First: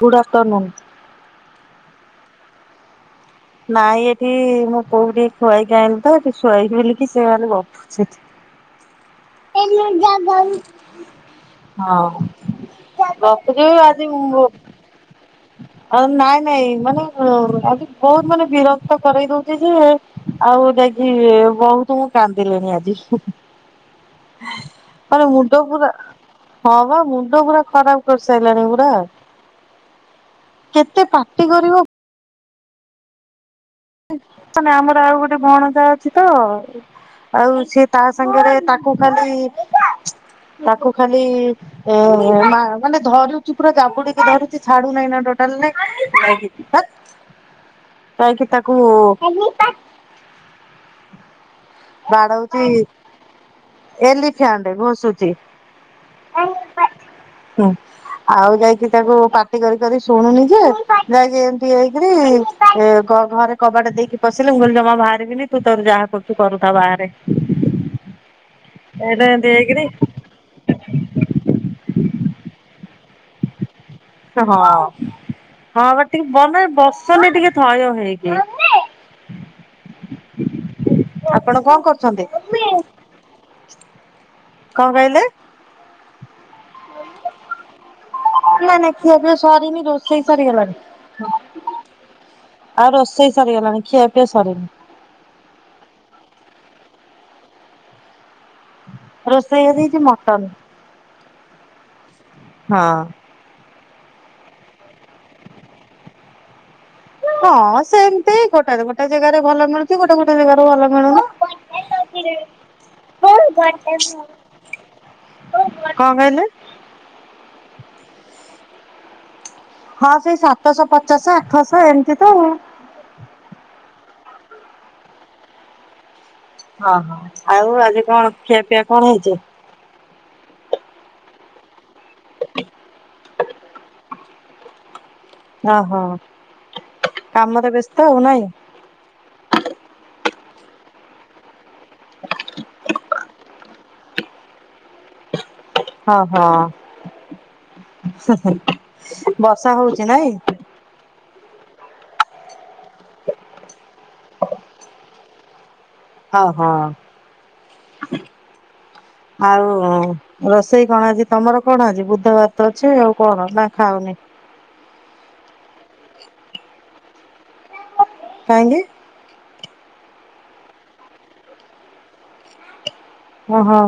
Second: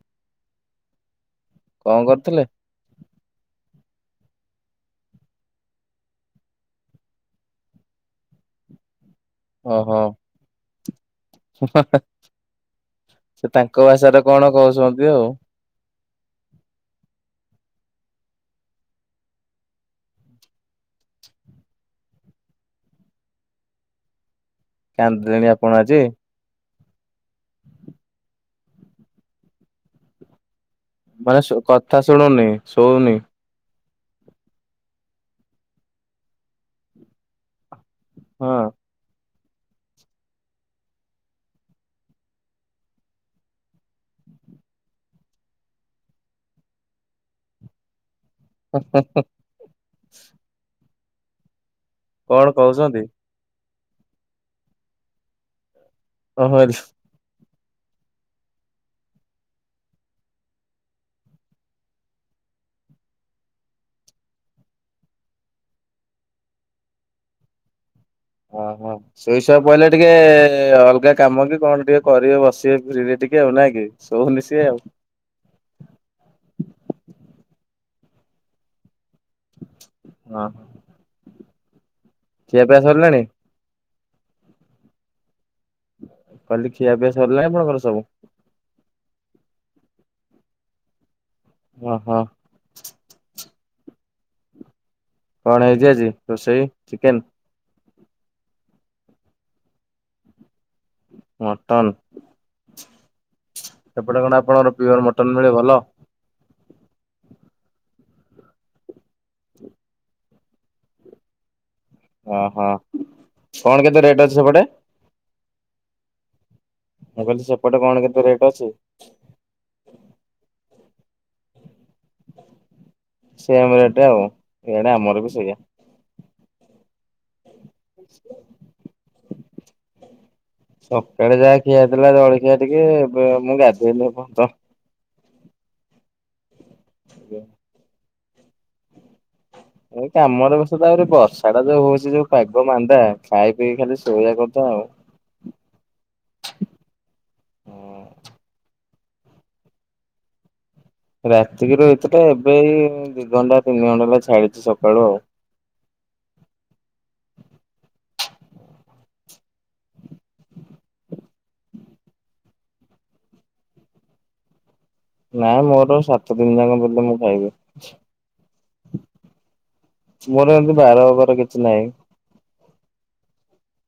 Good afternoon. କଣ କରୁଥିଲେ? ନାଇଁ ଏଠି ମୋ ପୁଅକୁ ଟିକେ ଖୁଆଇକି ଆଇଁଲି ତ, ଏଠି ଶୁଆଇବି ବୁଲିକି ସେମାନେ ଗପୁଛନ୍ତି। [unintelligible] ହଁ [unintelligible] ଓହୋ ନାଇଁ ସେ ତାଙ୍କ ଭାଷାରେ କଣ କହୁଛନ୍ତି ଆଉ। ନାଇଁ ମାନେ ଆଜି ବହୁତ ମାନେ ବିରକ୍ତ କରଇ ଦଉଛି ଯେ ଆଉ ଯାକି ବହୁତ ମୁଁ କାନ୍ଦିଲିଣି ଆଜି ଆରେ କାନ୍ଦିଲେଣି ମୁଣ୍ଡ ଆପଣ ପୁରା ଆଜି? ହଁ ପା, ମୁଣ୍ଡ ପୁରା ଖରାପ କରିସାରିଲାଣି ପୁରା, କେ ମାନେ କଥା ଶୁଣୁନି ଶୁଉନି ମାନେ ଆମର ଆଉ ଗୋଟେ ଭଣଜା ଅଛି ତ, ଆଉ ସେ ତା ସାଙ୍ଗରେ ହଁ ତାକୁ ଖାଲି ତାକୁ ଖାଲି ଏ ମାନେ ଧରୁଛି ପୁରା ଯାବୁଡିକି ଧରୁଛି ଛାଡୁ ନାହିଁ ନା ଟୋଟାଲ କହିକି ତାକୁ କଣ ବାଡଉଛି କହୁଛନ୍ତି? ଏଲିଫଣ୍ଡ ଘୋଷୁଛି ଓହୋ ହୁଁ। ଆଉ ଯାଇକି ତାକୁ ପାଟି କରି କରି ଶୁଣୁନି ଯେ, ଯାଇକି ଏମିତି ହେଇକରି ଘରେ କବାଟ ଦେଇକି ପଶିଲି, ମୁଁ କହିଲି ଜମା ବାହାରିବିନି, ତୁ ତୋର ଯାହା କରୁଛୁ କରୁଥା ବାହାରେ ଓହୋ, ଏଇଟା ଏମିତି ଶୋଇଶୁଆ ହେଇକିରି ପଇଲେ ଟିକେ ଅଲଗା କାମ କି କଣ ଟିକେ କରିବେ ବସିବେ ଫ୍ରିରେ ଟିକେ, ଆଉ ନାଁ କି? ଶୋଉନି ସିଏ ହଁ ଆଉ ହଁ ବା ଟିକେ ମନେ ବସୁନି ଟିକେ ଥୟ ହେଇକି ହଁ ହ। ଆପଣ କଣ କରୁଛନ୍ତି? ଖିଆପିଆ ସରିଲାଣି? କଣ କହିଲେ? କହିଲି ଖିଆପିଆ ସରିଲାଣି ତମର ସବୁ? ନାଇଁ ନାଇଁ ଖିଆପିଆ ସରିନି, ରୋଷେଇ ସରିଗଲାଣି ଓହୋ। ଆଉ ରୋଷେଇ ସରିଗଲାଣି ଖିଆ ପିଆ ସରିନି। କଣ ହେଇଛି ଆଜି ରୋଷେଇ ଚିକେନ? ରୋଷେଇ ଆଜି ହେଇଛି ମଟନ। ମଟନ୍ ହଁ ଅ। ସେପଟେ କଣ ଆପଣଙ୍କର ପିଓର ମଟନ ମିଳେ ଭଲ। ହଁ ସେମତି ଗୋଟେ ଗୋଟେ ଜାଗାରେ ଭଲ ମିଳୁଛି, ଗୋଟେ ଗୋଟେ ଜାଗାରେ ଭଲ ମିଳୁନି। ଓହୋ, କଣ କେତେ ରେଟ୍ ଅଛି ସେପଟେ? କଣ କହିଲେ? ମୁଁ କହିଲି ସେପଟେ କଣ କେତେ ରେଟ୍ ଅଛି? ହଁ ସେଇ ସାତଶହ ପଚାଶ ଆଠଶହ ଏମିତି ତ। ସେମ ରେଟ୍ ଆଉ, ଏଇଆଡେ ଆମର ବି ସେଇଆ। ହଁ ହଁ ଆଉ ଆଜି କଣ ଖିଆ ପିଆ କଣ ହେଇଛି? ସକାଳେ ଯାହା ଖିଆଥିଲା ଜଳଖିଆ ଟିକେ, ମୁଁ ଗାଧେଇନି ଏ ପର୍ଯ୍ୟନ୍ତ। ହଁ ହଁ କାମରେ ବ୍ୟସ୍ତ ଆଉ ନାଇଁ। ଏଇ କାମରେ ବଷ ତ ଆହୁରି ବର୍ଷା ଟା ଯୋଉ ହଉଛି ଯୋଉ ପାଗ ମାନ୍ଦା ଖାଇ ପିଇ ଖାଲି ଶୋଇଆ କଥା ଆଉ ହଁ, ହଁ, ହିଁ ହିଁ, ବର୍ଷା ହଉଛି ନାଇଁ! ରାତିକିରୁ ହେଇଥିଲା। ଏବେ ଏଇ ଦି ଘଣ୍ଟା, ତିନି ଘଣ୍ଟା ହେଲା ଛାଡିଛି ସକାଳୁ ଆଉ। ହ ହଁ, ଆଉ-ଉଁ ରୋଷେଇ କଣ ଆଜି? ତମର କଣ ଅଛି? ବୁଧୁବାର ତ ଅଛି! ଆଉ କଣ ନା ଖାଅନି? ନାଇଁ, ମୋର ସାତ ଦିନି ଯାଁକେ ବୁଲଲେ ମୁଁ ଖାଇବି? କାହିଁକି? ମୋର ଏମିତି ବାର ଅବାର କିଛି ନାହିଁ। ଓହୋ।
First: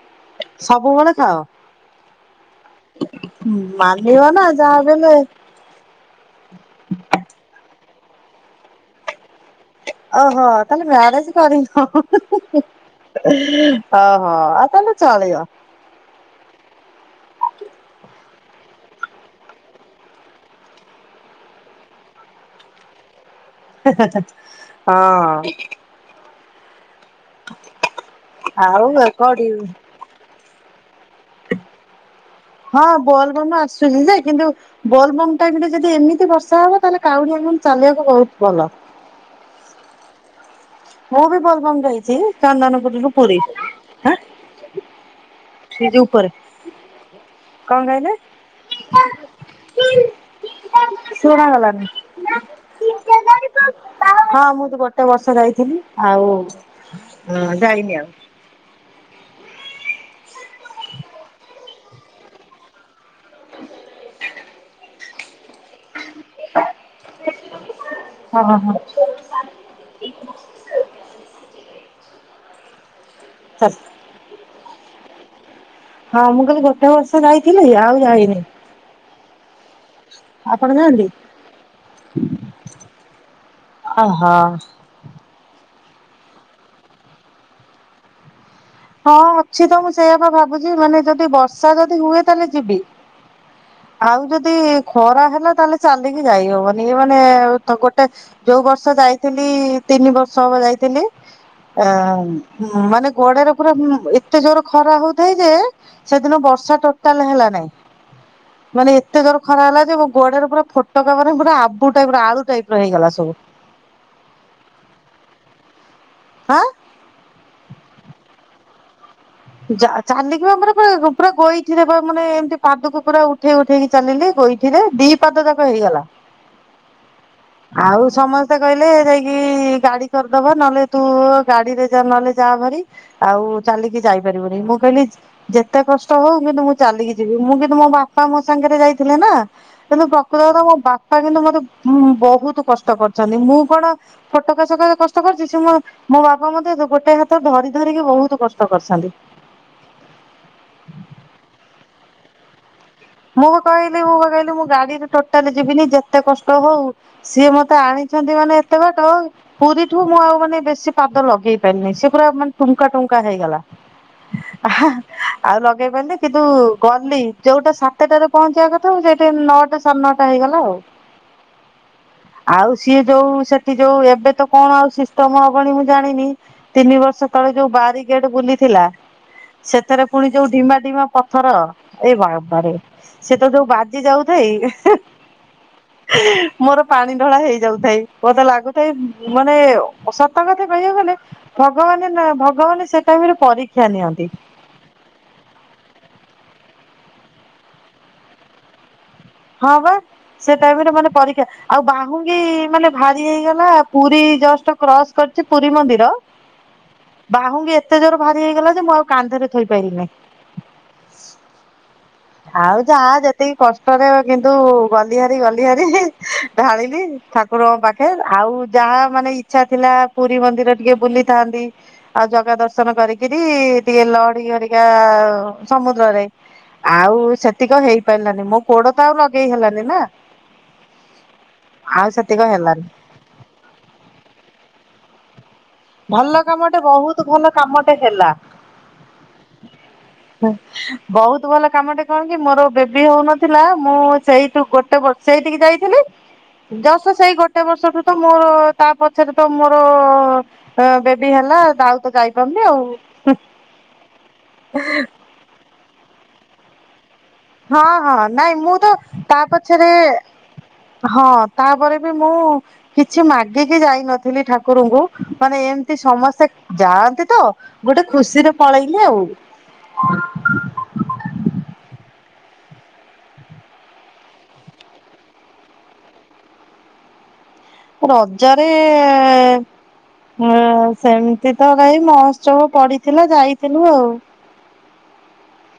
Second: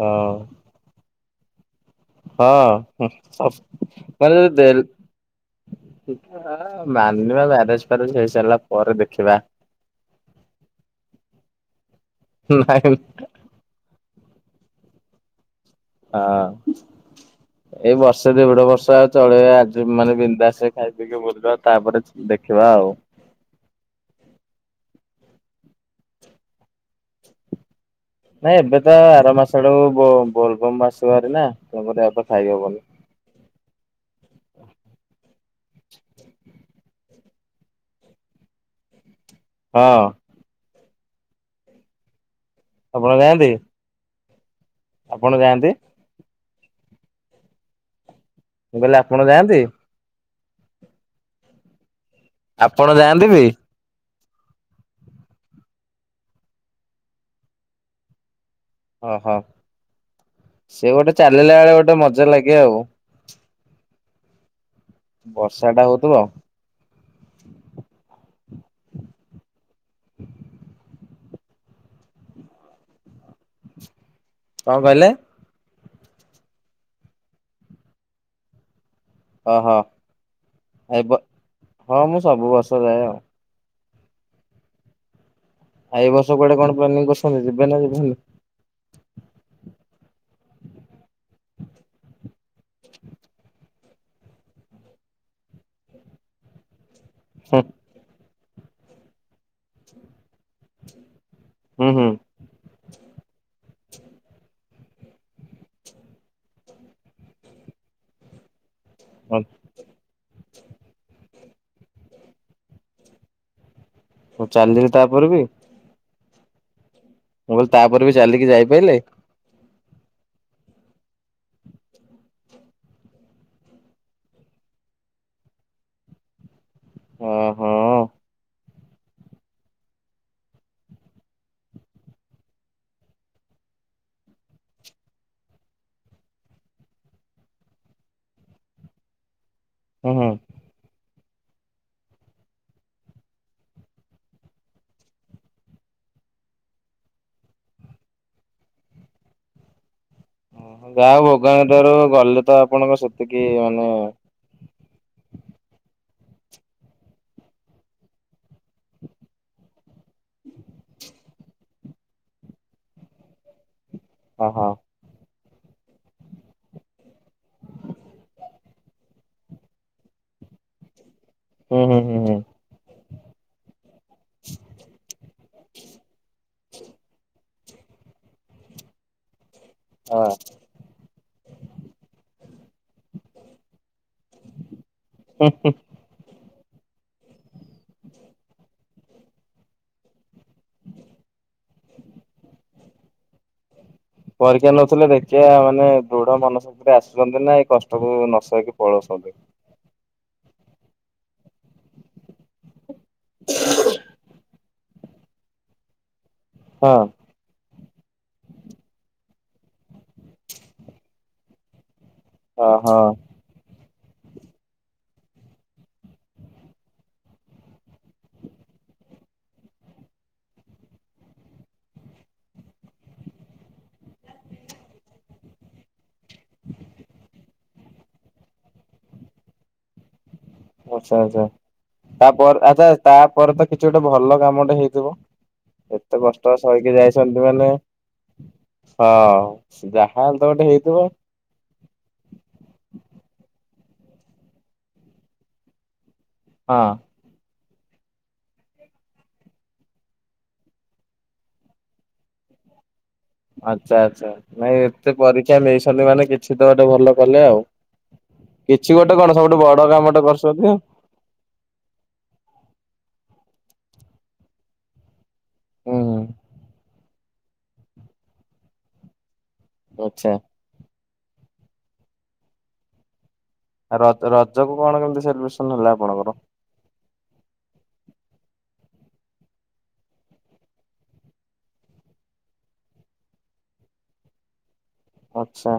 ହଁ। ସବୁବେଳେ ଖାଅ! ହଁ ମାନିବ ମାନେ ନା ଯଦି ଦେଲ ଯାହାବି ହେଲେ। [inaudible] ମାନିବା ମ୍ୟାରେଜ୍ ଫ୍ୟାରେଜ୍ ହେଇସାରିଲା ପରେ ଦେଖିବା। ଓହୋ! ତାହାଲେ, ମ୍ୟାରେଜ କରିନ? ହଁ ହଁ ହଁ ହିଁ ନାଇଁ ହିଁ ଅହୋ ଆ ତା, ହେଲେ ଚଳିବ। ହଁ। ଏଇ ବର୍ଷେ ଦେଢ ବର୍ଷ ଆଉ ଚଳେଇବା। ଆଜି ମାନେ, ବିନ୍ଦାସେ ଖାଇ ପିଇକି ବୁଲିବା। ତା'ପରେ ଚି ଦେଖିବା ଆଉ। ହେଁ ହେଁ ହେଁ, ହଁ। ନାଇଁ, ଏବେ ଆଉ ତ ଆର କୋଉଠି ମାସ ଆଡ଼ୁବ୍ ବୋ-ବୋଲବମ୍ ମାସ ଆରେ ନା। [unintelligible] ହଁ, ବୋଲ୍ ବମ୍ ଆସୁଛି ଯେ, କିନ୍ତୁ ବୋଲ୍ ବମ୍ ଟା ଯଦି ଯଦି ଏମିତି ବର୍ଷା ହବ। ତାହେଲେ, କାଉଡ଼ିଆ ମାନେ ଚାଲିବାକୁ ବହୁତ ଭଲ। ହଁ। ମୁଁ ବି ବଲ୍ ଭମ୍ ଯାଇଛି। ଚନ୍ଦନପୁରୁରୁୁ ଆପଣ ପୁରୀ। ଯାଆନ୍ତି ଆପଣ ଯାଆନ୍ତି? ସିଟ୍ ଉପରେ। କଣ କହିଲେ? ମୁଁ କହିଲି ଆପଣ ଯାଆନ୍ତି? ଶୁଣାଗଲା ନି। ଆପଣ ଯାଆନ୍ତି ବି? ହଁ, ମୁଁ ତ ଗୋଟେ ବର୍ଷ ଯାଇଥିଲି। ଆଉ ଯାଇନି ଆଉ। ଓହୋ! ସେ ଗୋଟେ ଚାଲିଲା ଏଳେ, ଗୋଟେ ମଜା ଲାଗେ ଆଉ। [inaudible] ବର୍ଷା ଟା ହଉଥୁବ। ହଁ, ହଁ। [inaudible] [inaudible] କଣ କହିଲେ? ହଁ, ମୁଁ କହିଲି ଗୋଟେ ବର୍ଷ ଯାଇଥିଲି, ଆଉ ଯାଇନି। ଓହ! ଆପଣ ଯାଆନ୍ତି? ଏବ ହଁ, ମୁଁ ସବୁ ବର୍ଷ ଯାଏ ଆଉ। ଓହୋ। ଆଉ ଏଇ ବର୍ଷ କୁଆଡେ କଣ ପ୍ଲାନିଙ୍ଗ୍ କରସନ୍ତି, ଯିବେ ନା ଯିବେନି? ହଁ, ଅଛି ତ ମୁଁ ସେଇଆପା ଭାବୁଛି, ମାନେ ଯଦି ବର୍ଷା ଯଦି ହୁଏ ତାଲେ ଯିବି। ଆଉ ଯଦି ଖରା ହେଲା ତାହେଲେ, ଚାଲିକି ଯାଇହବନି। ନି ମାନେ, ଗୋଟେ ଯୋଉ ବର୍ଷ ଯାଇଥିଲି, ତିନି ବର୍ଷ ହବ ଯାଇଥିଲି। ହୁଁ ହୁଁ। ଏଁ ମାନେ ଗୋଡରେ ପୁରା ଏତେ ଜୋର ଖରା ହଉଥାଏ ଯେ, ସେଦିନ ବର୍ଷା ଟୋଟାଲ୍ ହେଲା ନାଇଁ। ମାନେ, ଏତେ ଜୋର୍ ଖରା ହେଲା ଯେ, ମୋ ଗୋଡରେ ପୁରା ଫୋଟକା ମାନେ, ପୁରା ଆବୁ ଟାଇପ୍ ର ଆଳୁ ଟାଇପ୍ ର ହେଇଗଲା ସବୁ। ଆଉ ଚାଲିିଲେ ତା'ପରେ ବି? ହଁ। ମୁଁ କହିଲି, ତା'ପରେ ବି ଚାଲିକି ଯାଇପାଇଲେ। ଯା ଚାଲିକି ଆମର ପୁର ପୁରା ଗୋଇଇଠିରେବା ମାନେ ଏମିତି ପାଦକୁ ପୁରା ଉଠେଇ ଉଠେଇକି ଚାଲିଲି ଗୋଇଠିରେ ଦି ପାଦ ଯାକ ହେଇଗଲା। ଓହୋ ଆଉ ସମସ୍ତେ କହିଲେ ଯାଇକି ଗାଡି କରିଦବ ନହେଲେ ତୁ ଗାଡିରେ ନହେଲେ ଯାହା ଭରି। ଆଉ ଚାଲିକି ଯାଇପାରିବୁନି ମୁଁ କହିଲି ଯେତେ କଷ୍ଟ ହଉ କିନ୍ତୁ ମୁଁ ଚାଲିକି ଯିବି ମୁଁ କିନ୍ତୁ ମୋ ବାପା ମୋ ସାଙ୍ଗରେ ଯାଇଥିଲେ ନା। କିନ୍ତୁ ହୁଁ ହୁଁ। ପ୍ରକୃତର ମୋ ବାପା କିନ୍ତୁ ମତେ ବହୁତ କଷ୍ଟ କରିୁଛନ୍ତି ମୁଁ କଣ? ଫୋଟକା ସକା ସେ କଷ୍ଟ କରିଚିସେ ମୋ ମୋ ବାପା ମେ ଗୋଟେ ହାତ ଧରି ଧରିକି ବହୁତ କଷ୍ଟ କରିଛନ୍ତି। ଗାହା ଭୋଗାଣ ତାରୁ ଗଲେ ତ ଆପଣଙ୍କ ସ୍ ମୁଁ କହିଲି ମୁଁ କହିଲି ମୁଁ ଗାଡିରେ ଟୋଟାଲି ଯିବିନି ଯେତେ କଷ୍ଟ ହଉ ସିଏ ମତେ ଆଣିଛନ୍ତି ମାନେ ଏତେ ବାଟ। ପୁରୀ ଠୁ ମୁଁ ଆଉ ମାନେ ବେଶୀ ପାଦ ଲଗେଇ ପାରିନି ସେ ପୁରା ମାନେ ଟୁଙ୍କା ଟୁଙ୍କା ହେଇଗଲା। ଓହୋ ଆଉ ଲଗେଇ ପାରିଲି କିନ୍ତୁ ଗଲି ଯୋଉଟା ସାତ୍ କେତେଟାରେ ପହଞ୍ଚିବା କଥାଉ ସେଇଠି ନଅଟା ସାଢ଼େ ନଅଟା ହେଇଗଲା ଆଉ ହୁଁ ହୁଁ ହୁଁ ହୁଁ। ଆଉ ସିଏ ଯୋଉ ସେଠି ଯୋଉ ଏବେ ତ କଣ ଆଉ ସିଷ୍ଟମ ହବଣି ମୁଁ ଜାଣିନି ତିନି ବର୍ଷ ଳେ ଯୋଉ ବାରଗେଟ ବୁଲିଥିଲା ସେଥିରେ ହଁ ପୁଣି ଯୋଉ ଢିମା ଡିମା ପଥର ଏଇ ବମ୍ବାରେ ସେ ତ ଯୋଉ ବାଜି ଯାଉଥଏ। ହୁଁ ମୋର ପାଣି ଢଳା ହେଇଯାଉଥାଏ ମୋତେ ଲାଗୁଥାଏ ମାନେ ସତ କଥା କହିବା ଗଲେ ଭଗବାନ ନା ଭଗବାନ ସେ ଟାଇମରେ ପରୀକ୍ଷା ନିଅନ୍ତି। ପରୀକ୍ଷା ନଉଥିଲେ ଦେଖିବା ମାନେ ଦୃଢ ମନ ସ ରେ ଆସୁଛନ୍ତି ନା ଏଇ କଷ୍ଟକୁ ନସଇକି ପଳଉଛନ୍ତି। ହଁ ବା ସେ ଟାଇମରେ ମାନେ ପରୀକ୍ଷା ଆଉ ବାହୁଙ୍ଗୀ ମାନେ ଭାରି ହେଇଗଲା ପୁରୀ ଜଷ୍ଟ କ୍ରସ୍ କରିଛି ପୁରୀ ମନ୍ଦିର। ହଁ ବାହୁଙ୍ଗି ଏତେ ଜୋର ଭାରି ହେଇଗଲା ଯେ ମୁଁ ଆଉ କାନ୍ଧରେ ଥୋଇପାରିଲିନି। ହଉ ଯା ଓହୋ ଯେତ୍ ଏତିକ କଷ୍ଟରେ କିନ୍ତୁ ଗଲି ହାରି ଗଲି ହାରି ଢାଳିଲି ଠାକ୍ ରକଂପାଖେ ଆଉ ଯାହା ମାନେ ଇଚ୍ଛା ଥିଲା ପୁରୀ ମନ୍ଦିର ଟିକେ ବୁଲିଥାନ୍ତି। ଆଉ ଜଗା ଦର୍ଶନ କରିକିରି ଟିକେ ଲହଢି ଘରିକା ସମୁଦ୍ରରେ। ଆଉ ସତ୍ ତିିକ ହେଇ ପାରିଲାନି ମୋ ପୋଡ ତ ଆଉ ଲଗେଇ ହେଲାନି ନା? ଆଚ୍ଛା ଆଚ୍ଛା ଆଉ ତାପ ସେତିକ ହେଲାନି ଆଚ୍ଛା ତାପରେ ତ କିଛି ଗୋଟେ ଭଲ କାମଟେ ହେଇଥିବ। ଏତେ ଭଲ କଷ୍ଟ କାମଟେ ସଇକି ବହୁତ ଯାଇଛନ୍ତି ଭଲ ମାନେ କାମଟେ ହେଲା ହଁ ଯା ବହୁତ ଭଲ କାମଟା କଣ କି ମୋର ବେବି ହଉନଥିଲା ମୁଁ ସେଇଠୁ ଗୋଟେ ବର୍ଷ ସେଇଠିକି ଯାଇଥିଲି। ହଁ ଯସ ସେଇ ଗୋଟେ ବର୍ଷଠୁ ତ ମୋର ତା ପଛରେ ତ ମୋର ହଁ ବେବି ହେଲା ଆଉ ତ ଯାଇପାରୁନି ଆଉ। ଆଚ୍ଛା ଆ୍ଛା ନାଇଁ ଏତେ ପରୀକ୍ଷା ନେଇଛନ୍ତି ମାନେ କିଛି ତ ଗୋଟେ ଭଲ ଗଲେ ଆଉ ହଁ ହଁ ନାଇଁ ମୁଁ ତ କିଛି ଗୋଟେ ତା କଣ ସବୁଠୁ ପଛରେ ବଡ କାମଟେ କରୁଛନ୍ତି। ହଁ ତାପରେ ବି ମୁଁ କିଛି ମାଗିକି ଯାଇନଥିଲି ଠାକୁରଙ୍କୁ। ମାନେ ଏମତି ହୁଁ ସମସ୍ତେ ଯାଆନ୍ତି ତ ଗୋଟେ ଖୁସିରେ ପଳେଇଲେ ଆଉ ଆଚ୍ଛା। ଆ ର ରଜକୁ କଣ କେମତି ସେଲିବ୍ରେସନ ହେଲା ଆପଣଙ୍କର? ରଜରେ ହ ସେମିତି ତ ଭାଇ ମହୋତ୍ସବ ପଡିଥିଲା ଯାଇଥିଲୁ ଆଉ ଆଚ୍ଛା।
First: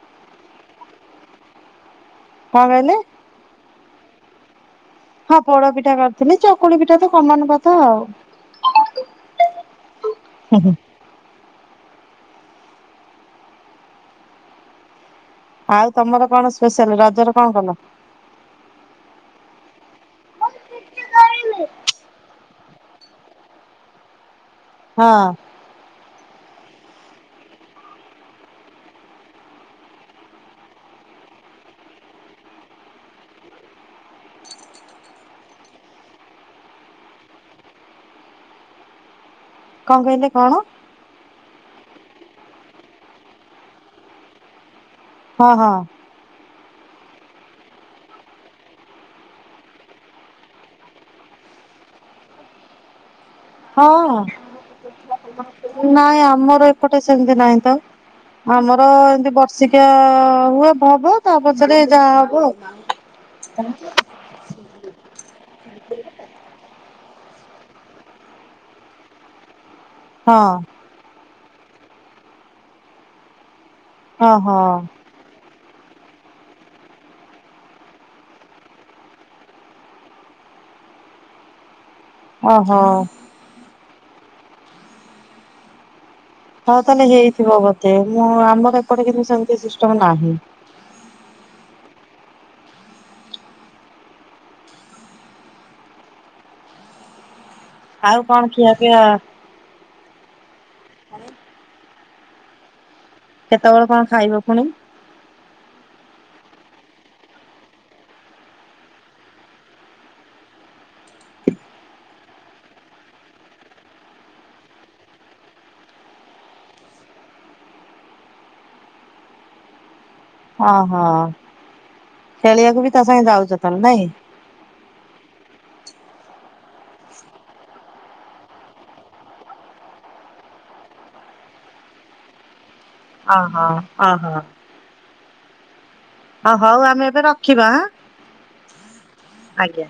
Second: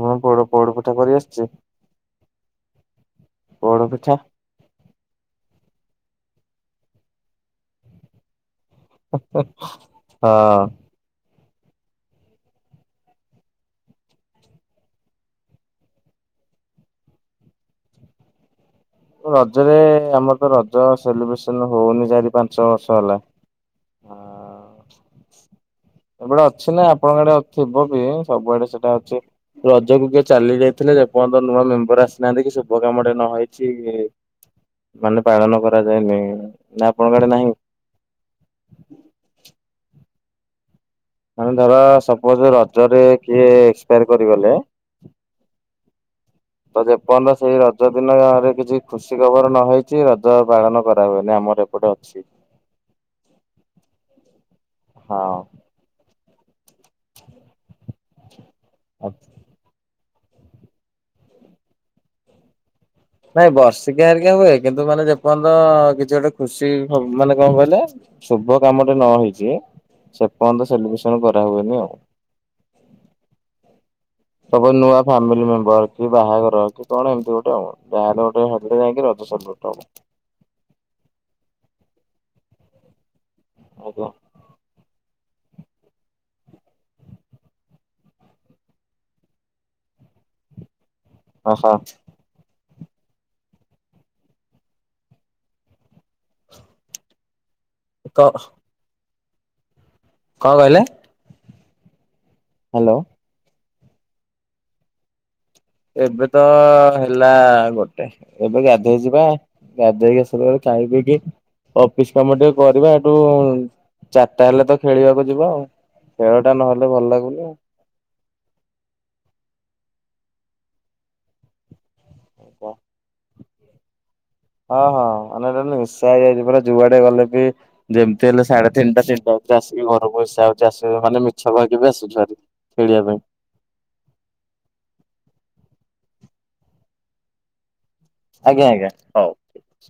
ହୁଁ ପୋଡ୍ ପୋଡ ପିଠା କରିଆସିଛି। କଣ କହିଲେ? ପୋଡ଼ପିଠା। ହଁ ପୋଡପିଠା କରିଥିଲି ଚକୁଳି ପିଠା ତ କମନ କଥା ଆଉ। ହଁ। ଆଉ ତମର କଣ ସ୍ପେଶାଲ ରଜର କଣ କଲ? ରଜରେ ଆମର ତ ରଜ ସେଲିବ୍ରେସନ ହଉନି ଜାରିପାରନ୍ ପାଞ୍ଚ ବର୍ଷ ହେଲା ଆଉ ହଁ। ଏବଳା ଅଛି ନା ଆପଣଙ୍କ ଆଡେ ଥିବ ବି ସବୁଆଡେ ସେଟା ଅଛି। ରଜକୁ କିଏ ଚାଲି ଯାଇଥିଲେ ଯେପର୍ଯ୍ୟନ୍ତ ତ ନୂଆ ମେମ୍ବର ଆସିନାହାନ୍ତି କି ଶୁଭ କାମଟେ ନ ହେଇ [unintelligible] ମାନେ ପାଳନ କରାଯାଏନି ନା ଆପଣଙ୍କ ଆଡେ ନାହିଁ। କଣ କହିଲେ କଣ? ଧର ଧର ସପୋଜ ରଜରେ କିଏ ଏକ୍ସପାୟାର କରିଗଲେ। ହଁ ହଁ। ତ ଯେପର୍ଯ୍ୟନ୍ତ ସେଇ ରଜ ଦିନରେ କିଛି ଖୁସି ଖବର ନହେଇଛି ରଜ ପାଳନ କରା ହୁଏନି ଆମର ଏପଟେ ଅ ଛି [inaudible] ହଁ ହଁ। ନାଇଁ ଆମର ଏପଟେ ସେମିତି ନାହିଁ ତ। ଆମର ଏମତି ବର୍ଷିକିଆ ହୁଏ। ହବ ତା ପଛରେ ଯାହା ହବ ଆଉ ନାଇଁ ବର୍ଷିକିଆ ହେରିକି ହୁଏ କିନ୍ତୁ ମାନେ ଯେ ପର୍ଯ୍ୟନ୍ତ କିଛି ଗୋଟେ ଖୁସି ମାନେ କଣ କହିଲେ ଶୁଭ କାମଟେ ନ ହେଇଛି ସେ ହଁ ପର୍ଯ୍ୟନ୍ତ ସେଲିବ୍ରେସନ କରା ହୁଏନି ଆଉ। ଓହୋ ସବୁ ନୂଆ ଫ୍ୟାମିଲି ମେମ୍ବର କି ବାହାଘର କି କଣ ଏମିତି ଗୋଟେ ଆଉ ଯାହାହେଲେ ଗଟେ ହେଲେ ଯାଇକି ରଜ ସେଲିବ୍ରେଟ ହବ। ଓହୋ! ଆଜ୍ଞା। ହଉ ତାହେଲେ ହେଇଥିବ ବତେ ମୁଁ ଆମର ଏପଟେ କିନ୍ତୁ ସେମିତି ସିଷ୍ଟମ ନାହିଁ। ଅହଃ। କ ଆଉ କଣ ଖିଆପିଆ? କଣ କହିଲେ? ହ୍ୟାଲୋ। କେତେବେଳେ କଣ ଖାଇବ ପୁଣି? ଏବେତ ହେଲା ଗୋଟେ ଏବେ ଗାଧେଇ ଯିବା। ଗାଧେଇକି ଆସିଲା ବେଳକୁ ଖାଇପିଇକି ଅଫିସ କାମ ଟିକେ କରିବା ଏଠୁ ଚାରିଟା ହେଲେ ତ ଖେଳିବାକୁ ଯିବା ଆଉ। ଖେଳଟା ନହେଲେ ଭଲ ଲାଗୁନି ଆଉ। ଅହଃ କଣ ଖେଳିବାକୁ ବି ତା ସାଙ୍ଗେ ଯାଉଛ ତାହେଲେ ନାଇଁ? ହଁ ହଁ ମାନେ ଏ ନିଶା ହେଇଯାଇଛି ପୁରା ଯୁଆଡେ ଗଲେ ବି ଯେମିତି ହେଲେ ସାଢେ ତିନିଟା ତିନିଟା ଭିତରେ ଆସିକି ଘରକୁ ଆସିକି ବଷା ହଉଛି ଆସିବୁ ମାନେ ମିଛ କହିକି ବି ଆସୁଛୁ ଭାରି। ଖେଳିବା ପାଇଁ ଅହଁ ଅହଁ। ଓ ହଉ ଆମେ ଏବେ ରଖିବାଁ ଆଜ୍ଞା ଆଜ୍ଞା ହଉ। ଆଜ୍ଞା।